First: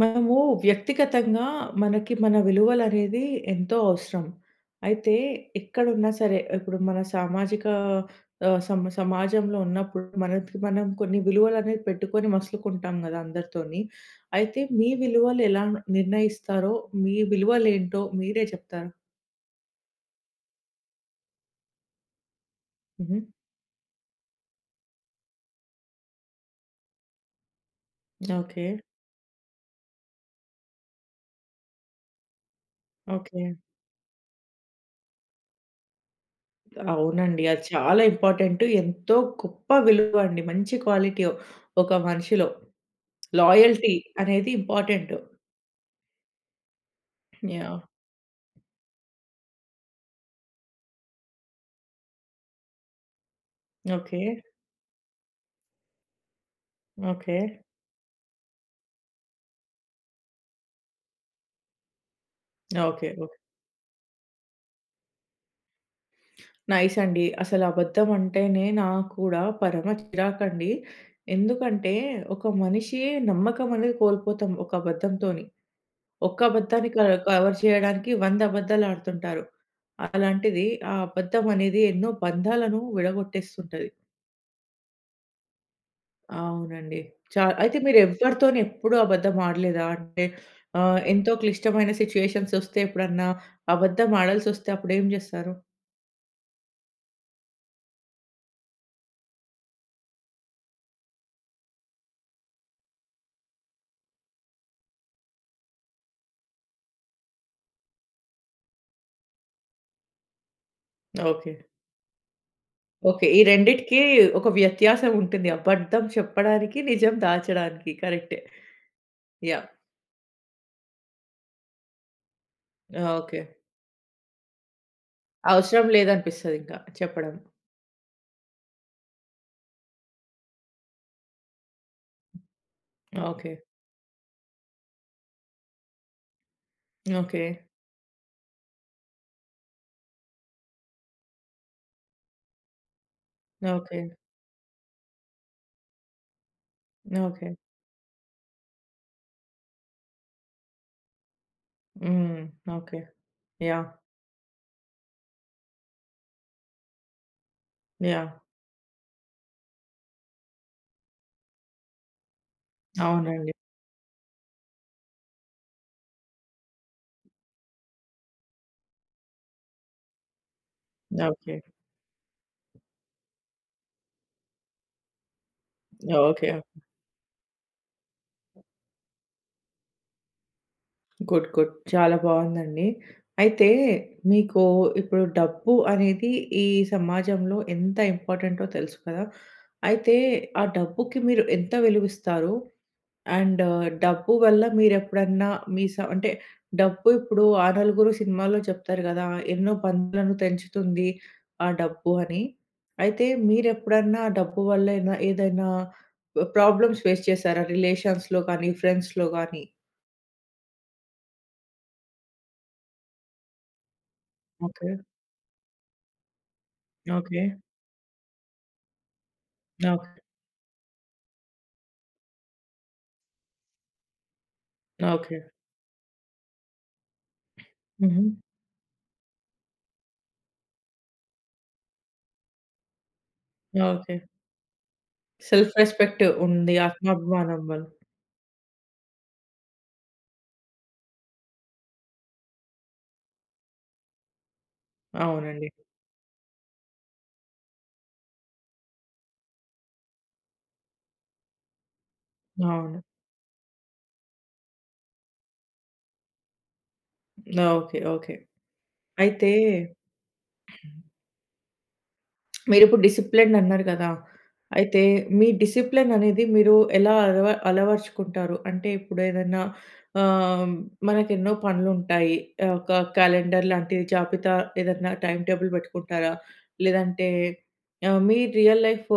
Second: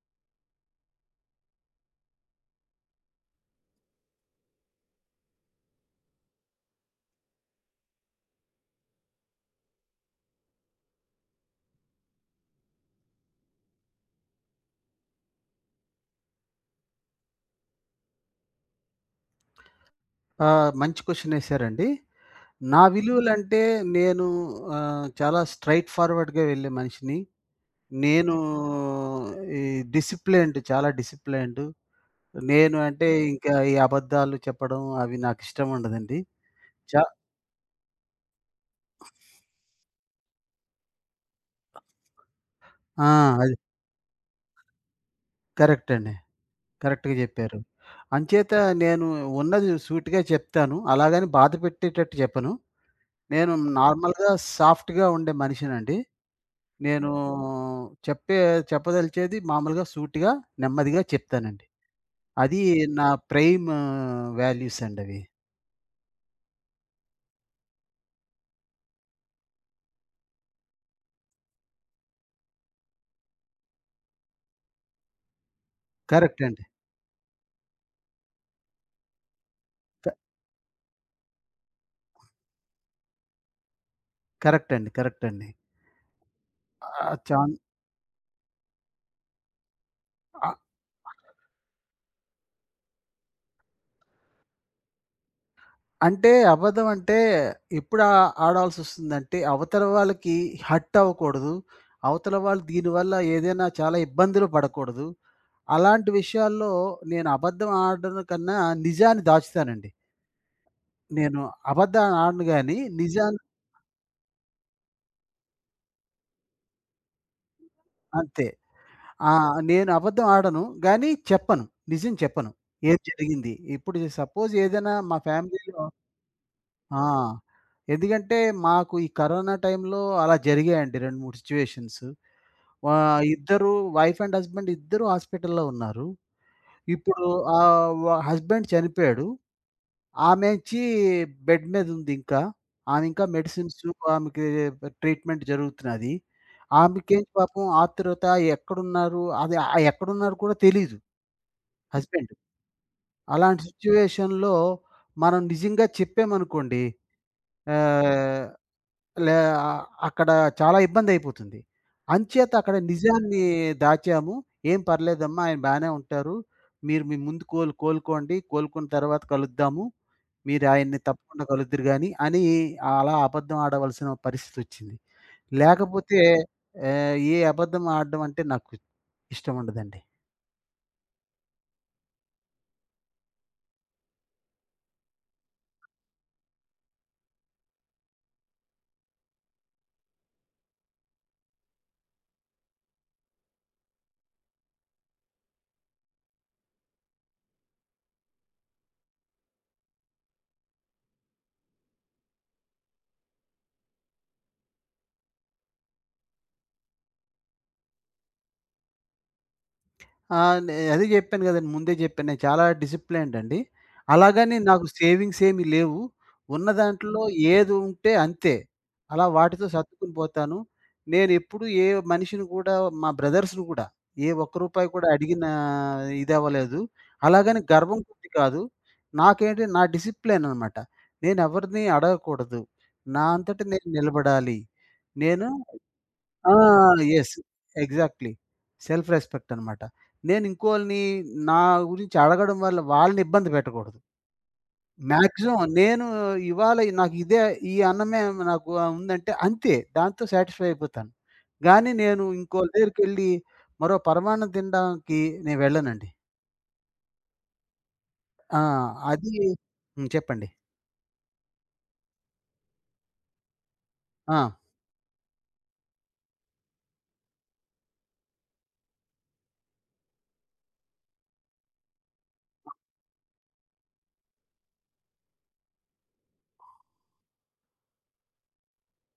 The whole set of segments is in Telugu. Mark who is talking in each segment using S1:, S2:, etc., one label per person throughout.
S1: మనము వ్యక్తిగతంగా మనకి మన విలువలనేది ఎంతో అవసరం. అయితే ఎక్కడున్నా సరే, ఇప్పుడు మన సామాజిక ఆహ్, సమ సమాజంలో ఉన్నప్పుడు మనకి మనం కొన్ని విలువలనేవి పెట్టుకొని మసలుకుంటాం గదా అందరితోని. అయితే మీ విలువలు ఎలా నిర్ణయిస్తారో, మీ విలువలేంటో మీరే చెప్తారా?
S2: ఆ! మంచి క్వెషనేసారండి. నా హ్మ్.
S1: హుహు.
S2: విలువలంటే నేను చాలా స్ట్రెయిట్ ఫార్వర్డ్‌గా వెళ్ళే మనిషిని. నేను
S1: ఓకే.
S2: ఈ డిసిప్లైన్డ్, చాలా డిసిప్లైన్డ్. నేను అంటే హ్మ్.
S1: ఓకే.
S2: ఇంకా ఈ అబద్ధాలు చెప్పడం అవి నాకిష్టం ఉండదండి. చ
S1: అవునండి. అది చాలా ఇంపార్టెంట్. ఎంతో గొప్ప విలువ అండి. మంచి క్వాలిటీ ఒక మనిషిలో.
S2: ఆ! అది
S1: లాయల్టీ అనేది ఇంపార్టెంట్.
S2: కరెక్ట్ అండి. కరెక్ట్‌గా జెప్పారు.
S1: యాహ్!
S2: అంచేత నేను ఉన్నది సూటిగా చెప్తాను. అలాగని బాధ పెట్టేటట్టు చెప్పను. నేను
S1: ఓకే.
S2: నార్మల్‌గా సాఫ్ట్‌గా ఉండే మనిషినండి. నేనూ
S1: ఓకే.
S2: చెప్పే చెప్పదలిచేది మామూలుగా సూటిగా, నెమ్మదిగా చెప్తానండి. అది నా
S1: ఓకే. ఓకే.
S2: ప్రైమ్ వాల్యూస్ అండవి.
S1: నైస్ అండి. అసలు అబద్ధం అంటేనే నాకు కూడా పరమ చిరాకండి. ఎందుకంటే ఒక మనిషి నమ్మకం అనేది కోల్పోతాం ఒక అబద్ధంతోని. ఒక్క
S2: కరెక్ట్ అండి.
S1: అబద్ధాన్ని క కవర్ చేయడానికి 100 అబద్ధాలు ఆడుతుంటారు.
S2: క
S1: అలాంటిది ఆ అబద్ధం అనేది ఎన్నో బంధాలను విడగొట్టేస్తుంటది.
S2: కరెక్ట్ అండి.
S1: అవునండి.
S2: ఆహ్, చాన్
S1: అయితే మీరు ఎవ్వరితోని ఎప్పుడు అబద్ధం ఆడలేదా? అంటే
S2: అ
S1: ఎంతో క్లిష్టమైన సిట్యుయేషన్స్ వస్తే ఎప్పుడన్నా అబద్ధం ఆడాల్సొస్తే అప్పుడేం జేస్తారు?
S2: అంటే అబద్ధం అంటే ఎప్పుడు ఆడాల్సొస్తుందంటే, అవతల వాళ్ళకి హర్ట్ అవ్వకూడదు. అవతల వాళ్ళు దీనివల్ల ఏదైనా చాలా ఇబ్బందులు పడకూడదు. అలాంటి విషయాల్లో నేను అబద్ధం ఆడడం కన్నా నిజాన్ని దాచుతానండి. నేను
S1: ఓకే.
S2: అబద్ధాన్ని ఆడను గానీ
S1: ఓకే. ఈ
S2: నిజాన్ని
S1: రెండిటికి ఒక వ్యత్యాసం ఉంటుంది. అబద్ధం చెప్పడానికి, నిజం దాచడానికి. కరెక్టే.
S2: అంతే. ఆ!
S1: యాహ్!
S2: నేను అబద్ధం ఆడను. గానీ చెప్పను. నిజం చెప్పను. ఏం
S1: ఆ! ఓకే.
S2: జరిగింది? ఇప్పుడు సపోజ్ ఏదైనా మా ఫ్యామిలీలో
S1: అవసరం లేదనిపిస్తదింకా
S2: ఆ!
S1: చెప్పడం.
S2: ఎందుకంటే మాకు ఈ కరోనా టైంలో అలా జరిగాయండి 2, 3 సిట్యుయేషన్స్. వా
S1: హ్మ్. ఓకే.
S2: ఇద్దరు, వైఫ్ అండ్ హస్బెండ్, ఇద్దరు హాస్పిటల్‌లో ఉన్నారు. ఇప్పుడు
S1: ఓకే.
S2: ఆహ్, వ హస్బెండ్ చనిపోయాడు. ఆమేచ్చి బెడ్ మీద ఉంది ఇంకా. ఆమె ఇంకా మెడిసిన్స్,
S1: ఓకే.
S2: ఆమెకి ట్రీట్మెంట్ జరుగుతున్నది. ఆమెకేంటి
S1: ఓకే.
S2: పాపం ఆతురత, ఎక్కడున్నారు అది ఎక్కడున్నారు కూడా తెలీదు హస్బెండ్.
S1: హ్మ్. ఓకే.
S2: అలాంటి
S1: యాహ్!
S2: సిట్యుయేషన్‌లో మనం నిజంగా చెప్పామనుకోండి,
S1: యాహ్!
S2: ఆహ్, లే అక్కడ చాలా ఇబ్బందయిపోతుంది. అంచేత అక్కడ నిజాన్ని
S1: అవునండి.
S2: దాచాము. "ఏం పర్లేదమ్మా, ఆయన బానే ఉంటారు. మీరు మీ ముందు కోలుకోండి. కోలుకున్న తర్వాత కలుద్దాము. మీరు ఆయన్ని తప్పకుండా
S1: ఓకే.
S2: కలుద్దురు గాని" అని, అలా అబద్ధం ఆడవలసిన పరిస్థితొచ్చింది. లేకపోతే
S1: ఓకే.
S2: ఏ అబద్ధం ఆడడం అంటే నాకు ఇష్టముండదండి.
S1: గుడ్. గుడ్. చాలా బావుందండి. అయితే మీకు ఇప్పుడు డబ్బు అనేది ఈ సమాజంలో ఎంత ఇంపార్టెంటో తెలుసు కదా! అయితే ఆ డబ్బుకి మీరు ఎంత విలువిస్తారు? అండ్ డబ్బు వల్ల మీరెప్పుడన్నా మీ స అంటే డబ్బు ఇప్పుడు 'ఆ నలుగురు' సినిమాలో చెప్తారు కదా! ఎన్నో బంధాలను తెంచుతుంది ఆ డబ్బు అని. అయితే మీరెప్పుడన్నా ఆ డబ్బు వల్ల ఏదైనా ప్రాబ్లమ్స్ ఫేస్ చేసారా? రిలేషన్స్‌లో కానీ, ఫ్రెండ్స్‌లో గానీ?
S2: ఆ! నే అదే జెప్పాను గదండీ. ముందే జెప్పాను. నేను చాలా డిసిప్లైన్డ్ అండి. అలాగని నాకు
S1: ఓకే.
S2: సేవింగ్స్ ఏమి లేవు. ఉన్న దాంట్లో
S1: ఓకే.
S2: ఏది ఉంటే అంతే. అలా వాటితో
S1: ఓకే.
S2: సర్దుకుని పోతాను. నేనెప్పుడు ఏ మనిషిని గూడా, మా బ్రదర్స్‌ని గూడా, ఏ ఒక్క రూపాయి కూడా
S1: ఓకే.
S2: అడిగిన ఇదవ్వలేదు. అలాగని గర్వం
S1: హుహు.
S2: కొద్ది కాదు. నాకేంటి నా డిసిప్లైన్ అనమాట. నేనెవరిని అడగకూడదు. నా అంతట నేను
S1: ఓకే.
S2: నిలబడాలి. నేను
S1: సెల్ఫ్ రెస్పెక్ట్
S2: ఆ!
S1: ఉంది.
S2: యెస్.
S1: ఆత్మాభిమానం వల్ల.
S2: ఎగ్జాక్ట్‌లీ. సెల్ఫ్ రెస్పెక్ట్ అన్నమాట. నేను ఇంకోళ్ళని నా గురించి అడగడం వల్ల వాళ్ళని ఇబ్బంది పెట్టకూడదు. మాక్సిమం
S1: అవునండి.
S2: నేను ఇవాళ నాకు ఇదే, ఈ అన్నమే నాకు ఉందంటే అంతే. దాంతో సాటిస్ఫై అయిపోతాను. గానీ నేను ఇంకోళ్ళ
S1: అవును.
S2: దగ్గరికెళ్ళి మరో పరమాన్నం తినడానికి నేను వెళ్ళనండి.
S1: ఓకే. ఓకే.
S2: ఆ! అది
S1: అయితే
S2: చెప్పండి.
S1: మీరిప్పుడు డిసిప్లిన్ అన్నారు గదా!
S2: ఆ!
S1: అయితే మీ డిసిప్లిన్ అనేది మీరు ఎలా అలవరుచుకుంటారు? అంటే ఇప్పుడు ఏదైనా ఆహ్, మనకెన్నో పనులుంటాయి. ఒక క్యాలెండర్ లాంటి జాబితా ఏదన్నా టైమ్ టేబుల్ పెట్టుకుంటారా? లేదంటే మీ రియల్ లైఫ్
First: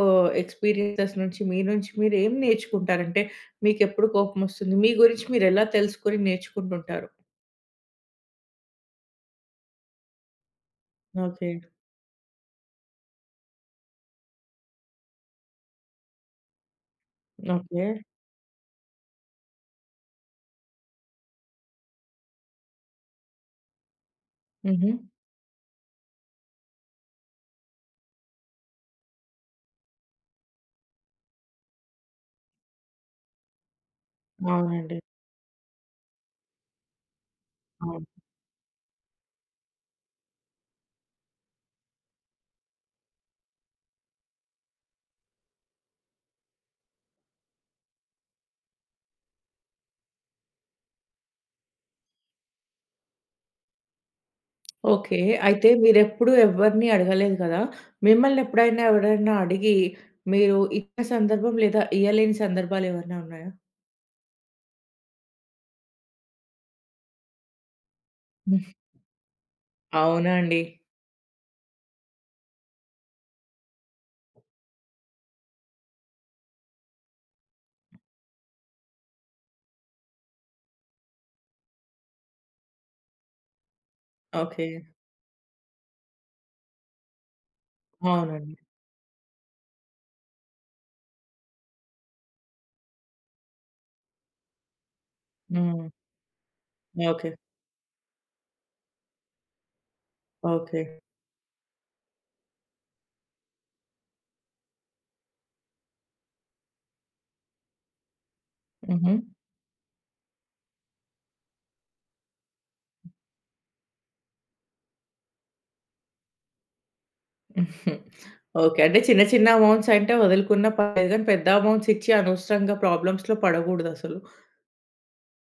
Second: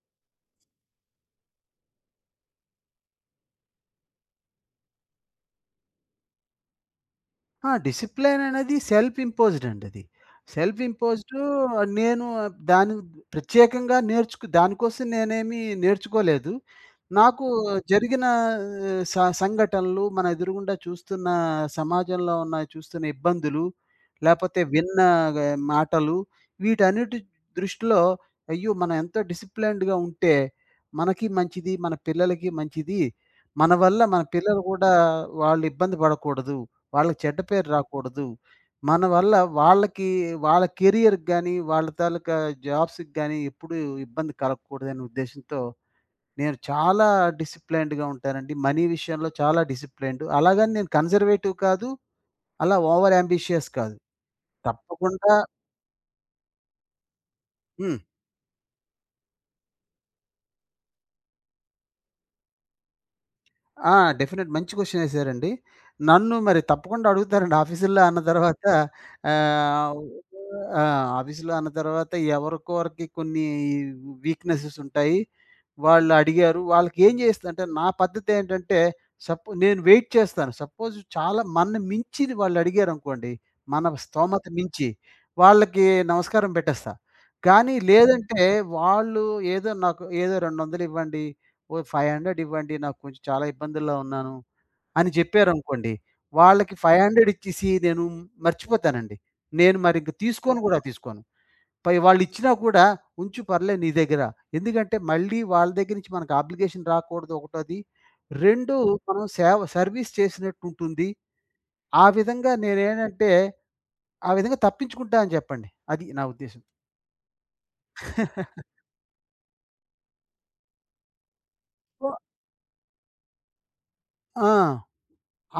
S1: ఎక్స్‌పీరియన్సెస్ నుంచి మీ నుంచి మీరు ఏం నేర్చుకుంటారంటే మీకెప్పుడు కోపమొస్తుంది? మీ గురించి మీరెలా తెలుసుకొని నేర్చుకుంటుంటారు?
S2: ఆ! డిసిప్లైన్ అనేది సెల్ఫ్ ఇంపోజ్డ్ అండి అది. Self imposed.
S1: ఓకే.
S2: నేను దాని ప్రత్యేకంగా నేర్చుకు దానికోసం నేనేమి నేర్చుకోలేదు. నాకు
S1: ఓకే.
S2: జరిగిన ఆ, స సంఘటనలు, మన ఎదురుగుండా చూస్తున్న సమాజంలో ఉన్న ఇబ్బందులు, లేపోతే
S1: హుహు.
S2: విన్న గ మాటలు, వీటన్నిటి దృష్టిలో అయ్యో, మనం ఎంతో డిసిప్లైన్డ్‌గా ఉంటే మనకి మంచిది, మన పిల్లలకి మంచిది. మన వల్ల మన పిల్లలు కూడా
S1: అవునండి.
S2: వాళ్ళు ఇబ్బంది పడకూడదు. వాళ్ళకి చెడ్డ పేరు
S1: అవును.
S2: రాకూడదు. మన వల్ల వాళ్ళకి, వాళ్ళ కెరియర్‌కి గాని, వాళ్ళ తాలూకా జాబ్స్‌కి గాని ఎప్పుడూ ఇబ్బంది కలగకూడదనే ఉద్దేశ్యంతో నేను చాలా డిసిప్లైన్డ్‌గా ఉంటానండి. మనీ విషయంలో చాలా డిసిప్లైన్డ్. అలాగని నేను కన్జర్వేటివ్ కాదు. అలా ఓవర్ యాంబిషియస్ కాదు.
S1: ఓకే.
S2: తప్పకుండా
S1: అయితే మీరెప్పుడు ఎవ్వరిని అడగలేదు కదా!
S2: హ్మ్.
S1: మిమ్మల్ని ఎప్పుడైనా ఎవరైనా అడిగి మీరు ఇచ్చిన సందర్భం లేదా ఇయ్యలేని సందర్భాలేవన్నా ఉన్నాయా?
S2: ఆ! డెఫినెట్ మంచి క్వెషన్ ఏసారండి. నన్ను మరి తప్పకుండా అడుగుతారండి ఆఫీసుల్లో అన్న తర్వాత
S1: హ్మ్.
S2: ఆహ్,
S1: అవునా అండి?
S2: ఆ! ఆఫీసులో అన్న తర్వాత ఎవరికొరికి కొన్ని వీక్‌నెసెస్ ఉంటాయి. వాళ్ళు అడిగారు. వాళ్ళకి ఏం చేస్తా అంటే నా పద్ధతి ఏంటంటే, నేను వెయిట్ చేస్తాను. సపోజ్ చాలా మన మించిది వాళ్ళు అడిగారనుకోండి. మన స్తోమత
S1: ఓకే.
S2: మించి వాళ్ళకి నమస్కారం పెట్టేస్తా. కానీ లేదంటే
S1: అవునండి.
S2: వాళ్ళు, "ఏదో నాకు ఏదో 200 ఇవ్వండి, ఓ 500 ఇవ్వండి, నాకు కొంచెం చాలా ఇబ్బందుల్లో ఉన్నాను" అని
S1: హ్మ్.
S2: చెప్పారనుకోండి. వాళ్ళకి 500
S1: ఓకే.
S2: ఇచ్చేసి నేను మర్చిపోతానండి. నేను మరింక తీసుకోను, ఓకే గూడా
S1: ఓకే.
S2: తీసుకోను. పై వాళ్ళిచ్చినా కూడా, "ఉంచు, పర్లేదు నీ దగ్గర." ఎందుకంటే మళ్ళీ వాళ్ళ దగ్గర నుంచి మనకు అప్లికేషన్ రాకూడదు ఒకటోది. 2
S1: హుహు.
S2: మనం సేవ సర్విస్ చేసినట్టుంటుంది. ఆ విధంగా నేనేంటంటే, ఆ విధంగా తప్పించుకుంటా అని చెప్పండి. అది నా ఉద్దేశ్యం.
S1: ఓకే. అంటే చిన్న చిన్న అమౌంట్స్ అంటే వదులుకున్న పర్లేదు గానీ పెద్ద అమౌంట్స్
S2: సో
S1: ఇచ్చి అనవసరంగా ప్రాబ్లమ్స్‌లో పడగూడదసలు.
S2: ఆ!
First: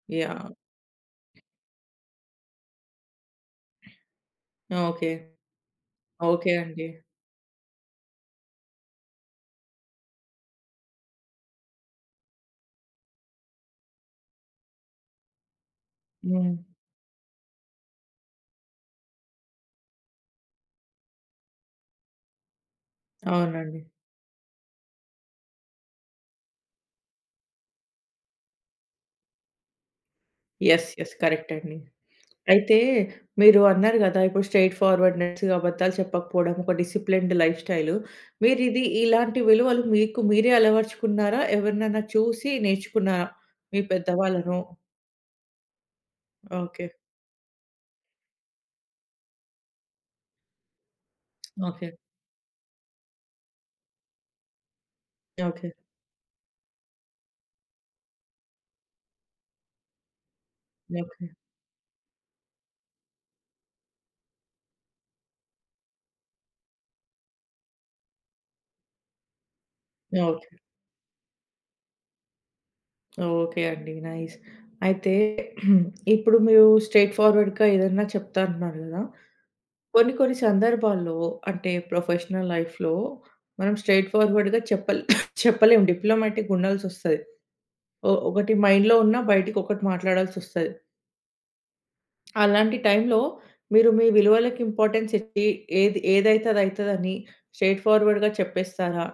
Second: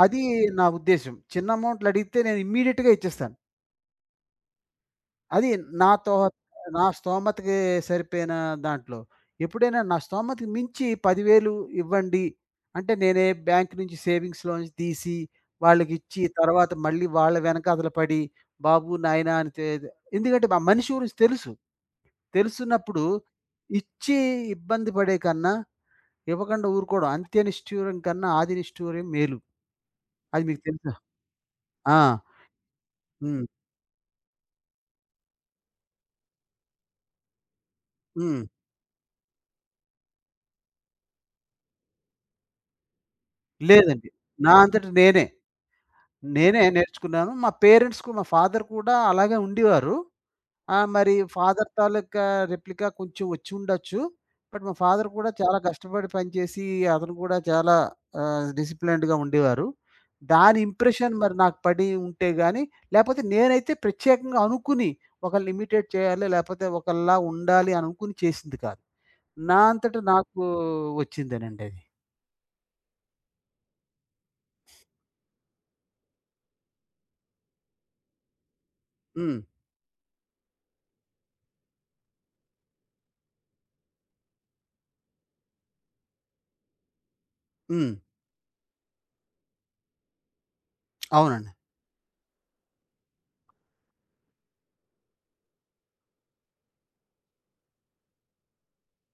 S2: అది
S1: యాహ్!
S2: నా ఉద్దేశ్యం. చిన్న అమౌంట్‌లడిగితే నేను ఇమ్మీడియేట్‌గా ఇచ్చేస్తాను.
S1: ఓకే.
S2: అది, నాతో
S1: ఓకే
S2: నా
S1: అండి.
S2: స్తోమతకి సరిపోయిన దాంట్లో. ఎప్పుడైనా నా స్తోమతకి మించి 10,000 ఇవ్వండి, అంటే నేనే బ్యాంక్ నుంచి సేవింగ్స్‌లోంచి తీసి వాళ్ళకిచ్చి
S1: హ్మ్.
S2: తర్వాత మళ్ళీ వాళ్ళ వెనకాతల పడి, "బాబు, నాయనా" అని ఎందుకంటే మా మనిషి గురించి తెలుసు. తెలుసున్నప్పుడు,
S1: అవునండి.
S2: ఇచ్చి ఇబ్బంది పడే కన్నా ఇవ్వకుండా ఊరుకోవడం, అంత్య నిష్ఠూరం కన్నా ఆది నిష్ఠూరం మేలు. అది మీకు
S1: యెస్.
S2: తెలుసా?
S1: యెస్. కరెక్ట్ అండి.
S2: ఆ!
S1: అయితే
S2: హ్మ్.
S1: మీరు అన్నారు గదా! ఇప్పుడు స్ట్రెయిట్ ఫార్వర్డ్‌నెస్‌గా అబద్ధాలు చెప్పకపోవడం, ఒక డిసిప్లిన్డ్ లైఫ్ స్టైలు.
S2: హ్మ్.
S1: మీరు ఇలాంటి విలువలు మీకు మీరే అలవరుచుకున్నారా? ఎవరినైనా చూసి నేర్చుకున్నారా? మీ
S2: లేదండి. నా
S1: పెద్దవాళ్ళనో
S2: అంతట నేనే. నేనే
S1: ఓకే.
S2: నేర్చుకున్నాను. మా పేరెంట్స్‌కు, మా ఫాదర్ కూడా అలాగే ఉండేవారు. మరి ఫాదర్
S1: ఓకే.
S2: తాలూకా రెప్లికా కొంచెం వచ్చుండొచ్చు. బట్ మా ఫాదర్ కూడా చాలా
S1: ఓకే.
S2: కష్టపడి పనిచేసి, అతను కూడా చాలా డిసిప్లిన్డ్‌గా ఉండేవారు. దాని ఇంప్రెషన్
S1: ఓకే.
S2: మరి నాకు పడి ఉంటే గాని, లేపోతే నేనైతే ప్రత్యేకంగా అనుకుని ఒకళ్ళని ఇమిటేట్ చేయాలి, లేపోతే ఒకళ్ళలా ఉండాలి అనుకుని చేసింది కాదు. నా అంతట నాకు
S1: ఓకే.
S2: వచ్చిందేనండి అది.
S1: ఓకే అండి. నైస్. అయితే ఇప్పుడు మీరు స్ట్రెయిట్ ఫార్వర్డ్‌గా ఏదన్నా చెప్తా అంటున్నారు గదా!
S2: హ్మ్.
S1: కొన్ని కొన్ని సందర్భాల్లో అంటే ప్రొఫెషనల్ లైఫ్‌లో మనం స్ట్రెయిట్ ఫార్వర్డ్‌గా చెప్పలే చెప్పలేం. డిప్లొమాటిక్‌గా ఉండాల్సొస్తది.
S2: హ్మ్.
S1: ఒకటి మైండ్‌లో ఉన్నా బయటికొకటి మాట్లాడాల్సొస్తది.
S2: అవునండి.
S1: అలాంటి టైంలో మీరు మీ విలువలకి ఇంపార్టెన్స్ ఇచ్చి ఏదైతే అదైతదని స్ట్రెయిట్ ఫార్వర్డ్‌గా చెప్పేస్తారా?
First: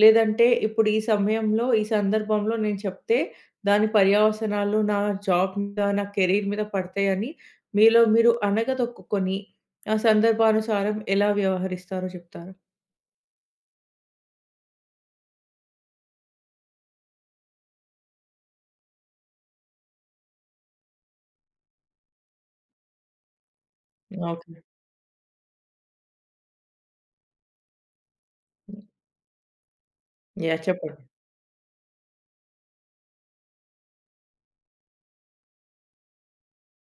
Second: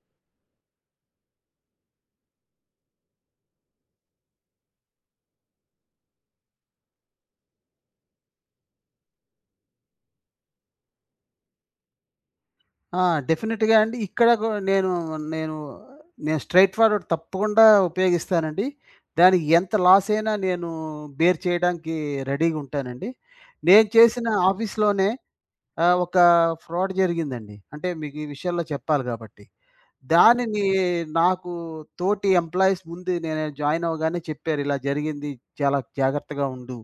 S1: లేదంటే ఇప్పుడు ఈ సమయంలో, ఈ సందర్భంలో నేను చెప్తే దాని పర్యవసనాలు నా జాబ్ మీద, నా కెరీర్ మీద పడతాయని మీలో మీరు అణగదొక్కుకొని ఆ సందర్భానుసారం ఎలా వ్యవహరిస్తారో చెప్తారా?
S2: ఆ! డెఫినిట్‌గా అండి. ఇక్కడ గు నేను నేను నేను స్ట్రెయిట్ ఫార్వర్డ్ తప్పకుండా ఉపయోగిస్తానండి. దానికి ఎంత లాసయినా నేను బేర్ చేయడానికి రెడీగా ఉంటానండి. నేను చేసిన
S1: ఓకే.
S2: ఆఫీస్‌లోనే ఒక ఫ్రాడ్ జరిగిందండి. అంటే మీకు ఈ విషయాల్లో చెప్పాలి కాబట్టి.
S1: యాహ్!
S2: దానిని
S1: చెప్పండి.
S2: నాకు తోటి ఎంప్లాయీస్ ముందు, నేను జాయిన్ అవ్వగానే చెప్పారు, "ఇలా జరిగింది. చాలా జాగ్రత్తగా ఉండు.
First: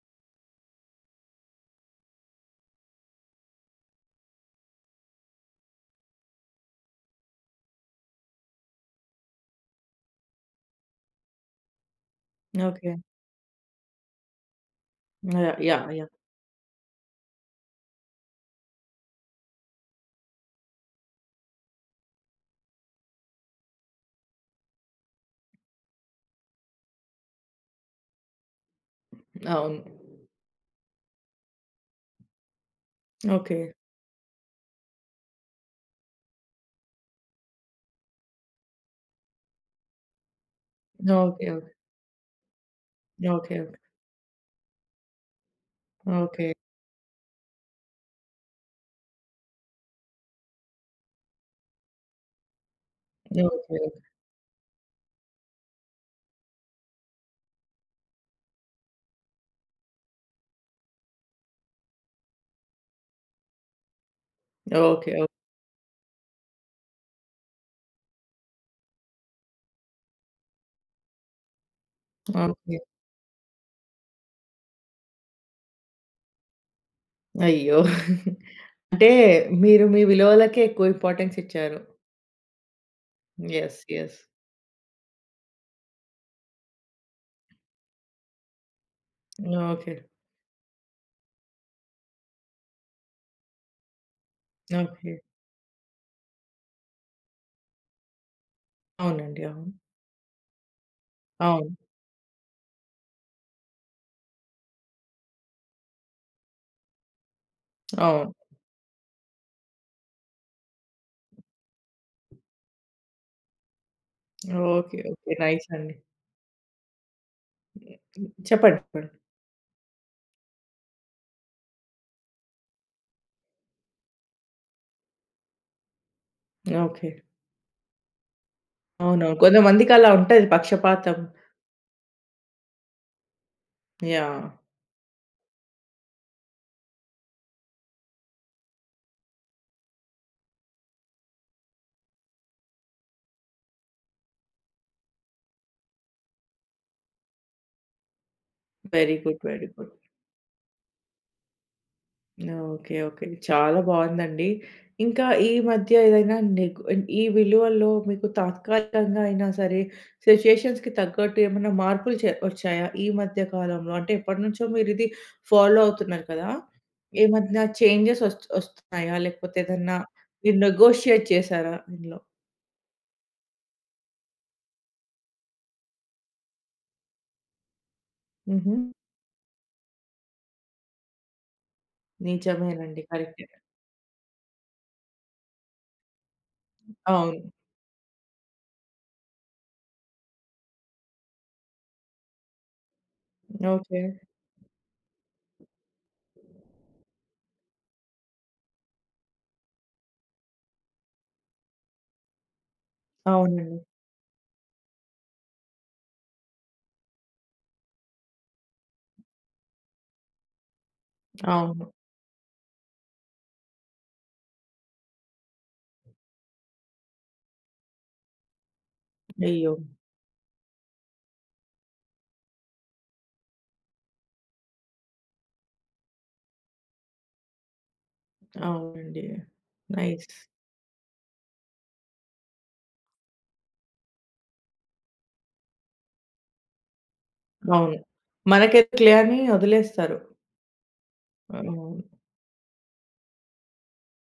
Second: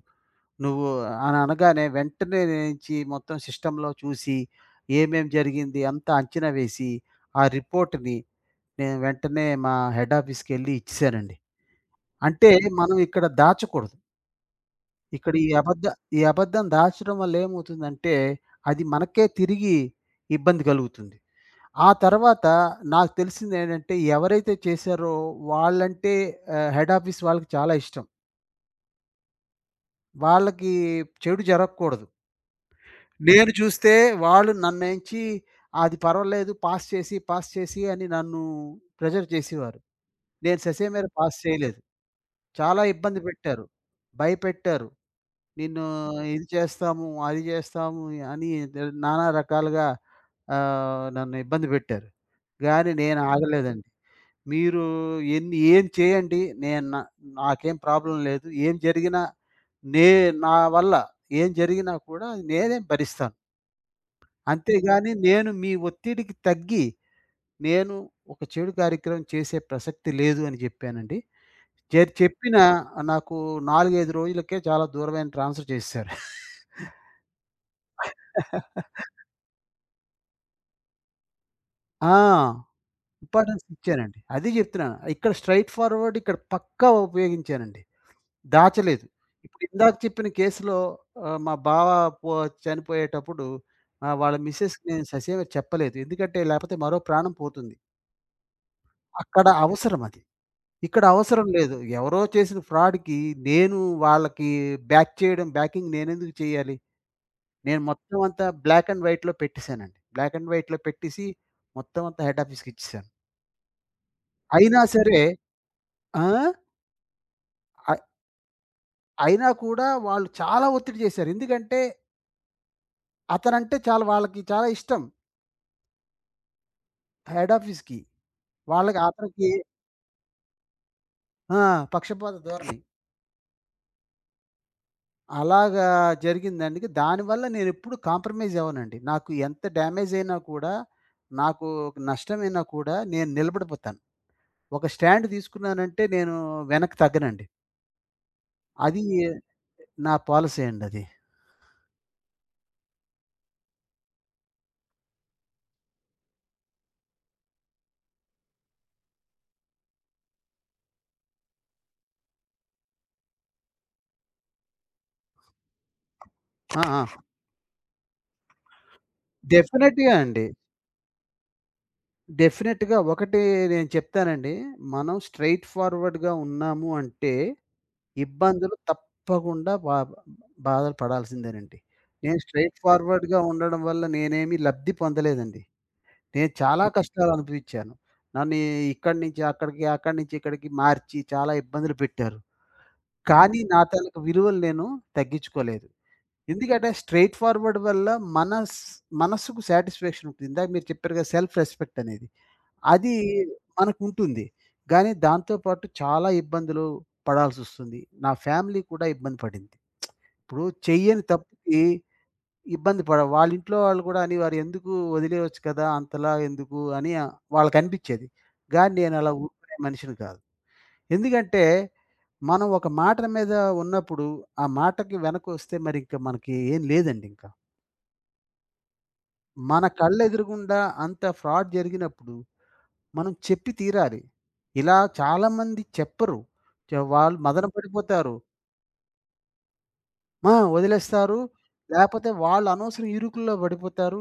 S2: నువ్వు" అని అనగానే, వెంటనే నుంచి మొత్తం సిస్టమ్‌లో చూసి, ఏమేం జరిగింది అంతా అంచనా వేసి, ఆ రిపోర్ట్‌ని నేను వెంటనే మా హెడ్ ఆఫీస్‌కెళ్ళి ఇచ్చేసానండి. అంటే
S1: ఓకే.
S2: మనం ఇక్కడ దాచకూడదు. ఇక్కడ ఈ
S1: యాహ్!
S2: అబద్ధ
S1: యాహ్! యాహ్!
S2: ఈ అబద్ధం దాచడం వల్ల ఏమవుతుందంటే, అది మనకే తిరిగి ఇబ్బంది కలుగుతుంది. ఆ తర్వాత నాకు తెలిసిందేంటంటే, ఎవరైతే చేశారో వాళ్ళంటే హెడ్ ఆఫీస్ వాళ్ళకి చాలా ఇష్టం.
S1: అవును.
S2: వాళ్ళకి చెడు జరగకూడదు. నేను
S1: ఓకే.
S2: చూస్తే వాళ్ళు నన్నుంచి, "అది పర్వాలేదు, పాస్ చేసి, పాస్ చేసి" అని నన్ను ప్రెషర్ చేసేవారు. నేను ససేమిరా
S1: ఓకే.
S2: Pass
S1: okay.
S2: చేయలేదు. చాలా ఇబ్బంది
S1: ఓకే.
S2: పెట్టారు. భయపెట్టారు. "నిన్ను ఇది
S1: ఓకే.
S2: చేస్తాము, అది చేస్తాము" అని నానా రకాలుగా నన్ను ఇబ్బంది పెట్టారు. గానీ నేను
S1: ఓకే. ఓకే.
S2: ఆగలేదండి. "మీరు ఎన్ని ఏం చేయండి. నేను నా నాకేం ప్రాబ్లమ్ లేదు. ఏం జరిగినా, నే నా వల్ల ఏం జరిగినా కూడా అది నేనే భరిస్తాను. అంతేగాని
S1: ఓకే.
S2: నేను మీ ఒత్తిడికి తగ్గి, నేను ఒక చెడు కార్యక్రమం చేసే ప్రసక్తి లేదు" అని జెప్పానండి. చె చెప్పిన
S1: ఓకే.
S2: నాకు 4, 5 రోజులకే చాలా దూరమైన ట్రాన్స్‌ఫర్ చేసేసారు.
S1: అయ్యో! అంటే మీరు మీ విలువలకే ఎక్కువ ఇంపార్టెన్స్ ఇచ్చారు.
S2: ఆ! Importance
S1: yes.
S2: ఇచ్చానండి.
S1: యెస్.
S2: అది జెప్తున్నాను. ఇక్కడ స్ట్రెయిట్ ఫార్వర్డ్ పక్కా ఉపయోగించానండి. దాచలేదు. ఇప్పుడు ఇందాక
S1: ఓకే.
S2: చెప్పిన కేసులో మా బావ పో చనిపోయేటప్పుడు వాళ్ళ మిసెస్‌కి నేను
S1: ఓకే.
S2: ససేమిరా చెప్పలేదు. ఎందుకంటే లేపోతే మరో ప్రాణం పోతుంది.
S1: అవునండి.
S2: అక్కడ
S1: అవును.
S2: అవసరం అది. ఇక్కడ అవసరం
S1: అవును.
S2: లేదు. ఎవరో చేసిన ఫ్రాడ్‌కి నేను వాళ్ళకి బ్యాక్ చేయడం బ్యాకింగ్ నేనెందుకు చేయాలి? నేను మొత్తం
S1: అవును.
S2: అంతా బ్లాక్ అండ్ వైట్‌లో పెట్టేసానండి. బ్లాక్ అండ్ వైట్‌లో పెట్టేసి మొత్తం అంతా హెడ్ ఆఫీస్‌కి ఇచ్చేసాను. అయినా
S1: ఓకే.
S2: సరే
S1: ఓకే. నైస్ అండి.
S2: ఆ! అ
S1: చెప్పండి. చెప్పండి.
S2: అయినా కూడా వాళ్ళు చాలా ఒత్తిడి చేశారు. ఎందుకంటే అతనంటే చాలా వాళ్ళకి చాలా ఇష్టం
S1: ఓకే.
S2: హెడ్ ఆఫీస్‌కి. వాళ్ళకి
S1: అవునవును.
S2: అతనికి
S1: కొంతమందికి అలా ఉంటది పక్షపాతం.
S2: ఆ! పక్షపాత ధోరణి.
S1: యాహ్!
S2: అలాగా జరిగిందండి. దానివల్ల నేనెప్పుడు కాంప్రమైజ్ అవ్వనండి. నాకు ఎంత డ్యామేజ్ అయినా కూడా, నాకు నష్టమైనా కూడా నేను నిలబడిపోతాను. ఒక స్టాండ్ తీసుకున్నానంటే నేను వెనక్కి తగ్గనండి. అది
S1: వెరీ గుడ్. Very good.
S2: నా పాలిసీ అండి అది.
S1: ఓకే. ఓకే. చాలా బావుందండి. ఇంకా ఈ మధ్య ఏదైనా నెగ్ ఈ విలువల్లో మీకు తాత్కాలికంగా అయినా సరే, సిట్యుయేషన్స్‌కి తగ్గట్టు ఏమన్నా మార్పులు వచ్చాయా? ఈ మధ్య కాలంలో అంటే ఎప్పటినుంచో మీరిది ఫాలో అవుతున్నారు కదా!
S2: ఆ! ఆ!
S1: ఏమన్నా చేంజెస్ వస్తున్నాయా? లేకపోతే ఏదన్నా
S2: డెఫినెట్‌గా అండి.
S1: మీరు నెగోషియేట్ చేసారా ఇందులో?
S2: డెఫినెట్‌గా ఒకటి నేను చెప్తానండి. మనం స్ట్రెయిట్ ఫార్వర్డ్‌గా ఉన్నాము అంటే
S1: హుహు.
S2: ఇబ్బందులు తప్పకుండా, బాధలు పడాల్సిందేనండి. నేను స్ట్రెయిట్
S1: నిజమేనండి.
S2: ఫార్వర్డ్‌గా
S1: కరెక్టే.
S2: ఉండడం వల్ల నేనేమి లబ్ధి పొందలేదండి. నేను చాలా కష్టాలు
S1: అవును.
S2: అనుభవించాను. నన్ను ఇక్కడి నుంచి అక్కడికి, అక్కడి నుంచి ఇక్కడికి మార్చి చాలా ఇబ్బందులు పెట్టారు. కానీ నా
S1: ఓకే.
S2: తాలూకు విలువలు నేను తగ్గించుకోలేదు. ఎందుకంటే స్ట్రెయిట్ ఫార్వర్డ్ వల్ల మనస్ మనసుకు సాటిస్ఫాక్షన్ ఉంటుంది. ఇందాక మీరు చెప్పారు కదా, సెల్ఫ్ రెస్పెక్ట్ అనేది. అది
S1: అవునండి.
S2: మనకుంటుంది. గానీ దాంతో పాటు చాలా ఇబ్బందులు పడాల్సొస్తుంది. నా ఫ్యామిలీ కూడా ఇబ్బంది పడింది. ఇప్పుడు చెయ్యని తప్పుకి
S1: అవును.
S2: ఇబ్బంది పడ వాళ్ళ ఇంట్లో వాళ్ళు గూడా అనేవారు, "ఎందుకు, వదిలేయొచ్చు కదా! అంతలా ఎందుకు" అని, వాళ్ళకనిపిచ్చేది. గానీ నేనలా
S1: అయ్యో!
S2: ఊరుకునే మనిషిని కాదు. ఎందుకంటే, మనం ఒక మాట మీద ఉన్నప్పుడు, ఆ మాటకి వెనకొస్తే మరింక మనకి ఏం లేదండింక.
S1: అవునండి.
S2: మన
S1: నైస్.
S2: కళ్ళెదురుగుండా అంత ఫ్రాడ్ జరిగినప్పుడు మనం చెప్పి తీరాలి. ఇలా చాలామంది చెప్పరు. వాళ్ళు మదన
S1: అవును.
S2: పడిపోతారు.
S1: మనకెందుకులే అని వదిలేస్తారు.
S2: ఆ! వదిలేస్తారు.
S1: హ్మ్. అవును.
S2: లేపోతే వాళ్ళు అనవసరం ఇరుకుల్లో పడిపోతారు.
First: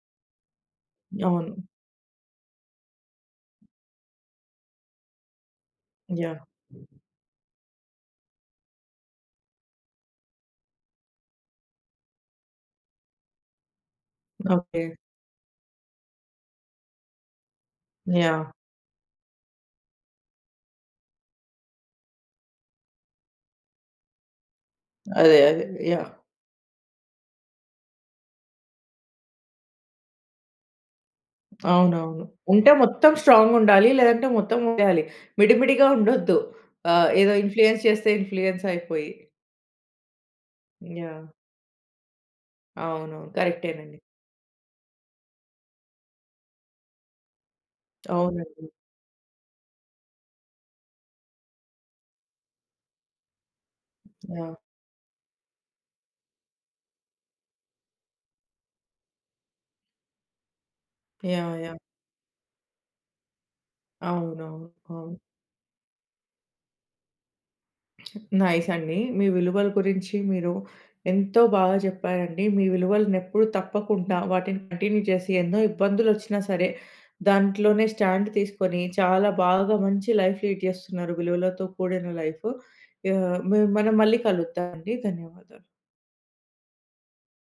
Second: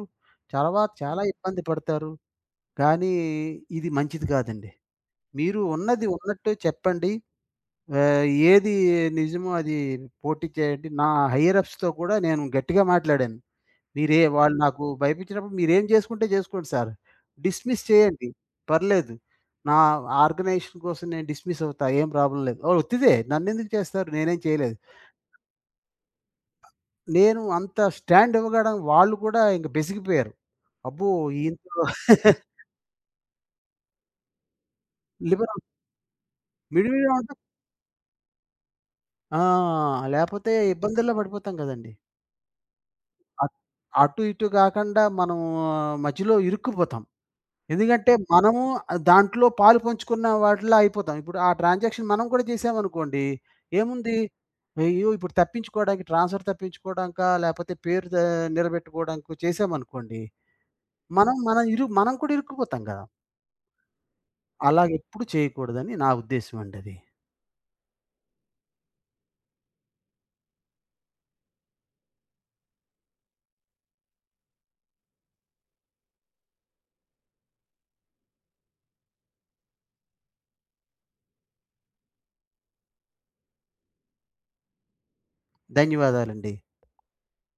S2: తర్వాత చాలా
S1: అవును.
S2: ఇబ్బంది పడతారు. కానీ ఇది మంచిది కాదండి. మీరు ఉన్నది
S1: యాహ్!
S2: ఉన్నట్టు చెప్పండి. ఆహ్, ఏది నిజమో అది పోటీ చేయండి. నా హైయర్ అప్స్‌తో కూడా నేను గట్టిగా మాట్లాడాను. "మీరే వాళ్ళు నాకు
S1: ఓకే.
S2: భయపించినప్పుడు మీరేం చేసుకుంటే చేసుకోండి సార్. డిస్మిస్ చేయండి.
S1: యాహ్!
S2: పర్లేదు. నా ఆర్గనైజేషన్ కోసం నేను డిస్మిస్ అవుతా. ఏం ప్రాబ్లమ్ లేదు. ఓహ్, ఉత్తిదే నన్నెందుకు చేస్తారు? నేనేం చేయలేదు."
S1: అదే. అదే. యాహ్!
S2: నేను అంత స్టాండ్ ఇవ్వగడం వాళ్ళు కూడా ఇంక బెసిగిపోయారు. "అబ్బో, ఈయనతో"
S1: అవునవును. ఉంటే మొత్తం స్ట్రాంగుండాలి. లేదంటే మొత్తం వదిలేయాలి.
S2: లిబరల్
S1: మిడిమిడిగా ఉండొద్దు.
S2: మిడిమిడిగా ఉంటే
S1: ఏదో ఇన్‌ఫ్లూయెన్స్ చేస్తే ఇన్‌ఫ్లూయెన్స్ అయిపోయి.
S2: ఆ! లేపోతే ఇబ్బందుల్లో
S1: యాహ్!
S2: పడిపోతాం కదండీ.
S1: అవునవును.
S2: అట్
S1: కరెక్టేనండి.
S2: అటు ఇటు కాకుండా మనం మధ్యలో ఇరుక్కుపోతాం. ఎందుకంటే మనము
S1: అవునండి.
S2: దాంట్లో పాలు పంచుకున్న వాటిలో అయిపోతాం. ఇప్పుడు ఆ ట్రాన్సాక్షన్ మనం కూడా చేసామనుకోండి, ఏముంది?
S1: యాహ్!
S2: అయ్యో, ఇప్పుడు తప్పించుకోవడానికి, ట్రాన్స్‌ఫర్ తప్పించుకోవడానికా, లేపోతే పేరు దా నిలబెట్టుకోవడానికో చేసామనుకోండి, మనం
S1: యాహ్!
S2: మనం
S1: యాహ్!
S2: ఇరు మనం కూడా ఇరుక్కుపోతాం గదా!
S1: అవునవును. అవును.
S2: అలాగెప్పుడు చేయకూడదని నా ఉద్దేశ్యం అండి అది.
S1: నైస్ అండి. మీ విలువల గురించి మీరు ఎంతో బాగా చెప్పారండి. మీ విలువలనెప్పుడు తప్పకుండా వాటిని కంటిన్యూ చేసి ఎన్నో ఇబ్బందులొచ్చినా సరే, దాంట్లోనే స్టాండ్ తీసుకొని చాలా బాగా మంచి లైఫ్ లీడ్ చేస్తున్నారు. విలువలతో కూడిన లైఫ్. ఆహ్, మే మనం మళ్ళీ కలుద్దాం అండి. ధన్యవాదాలు.
S2: ధన్యవాదాలండి.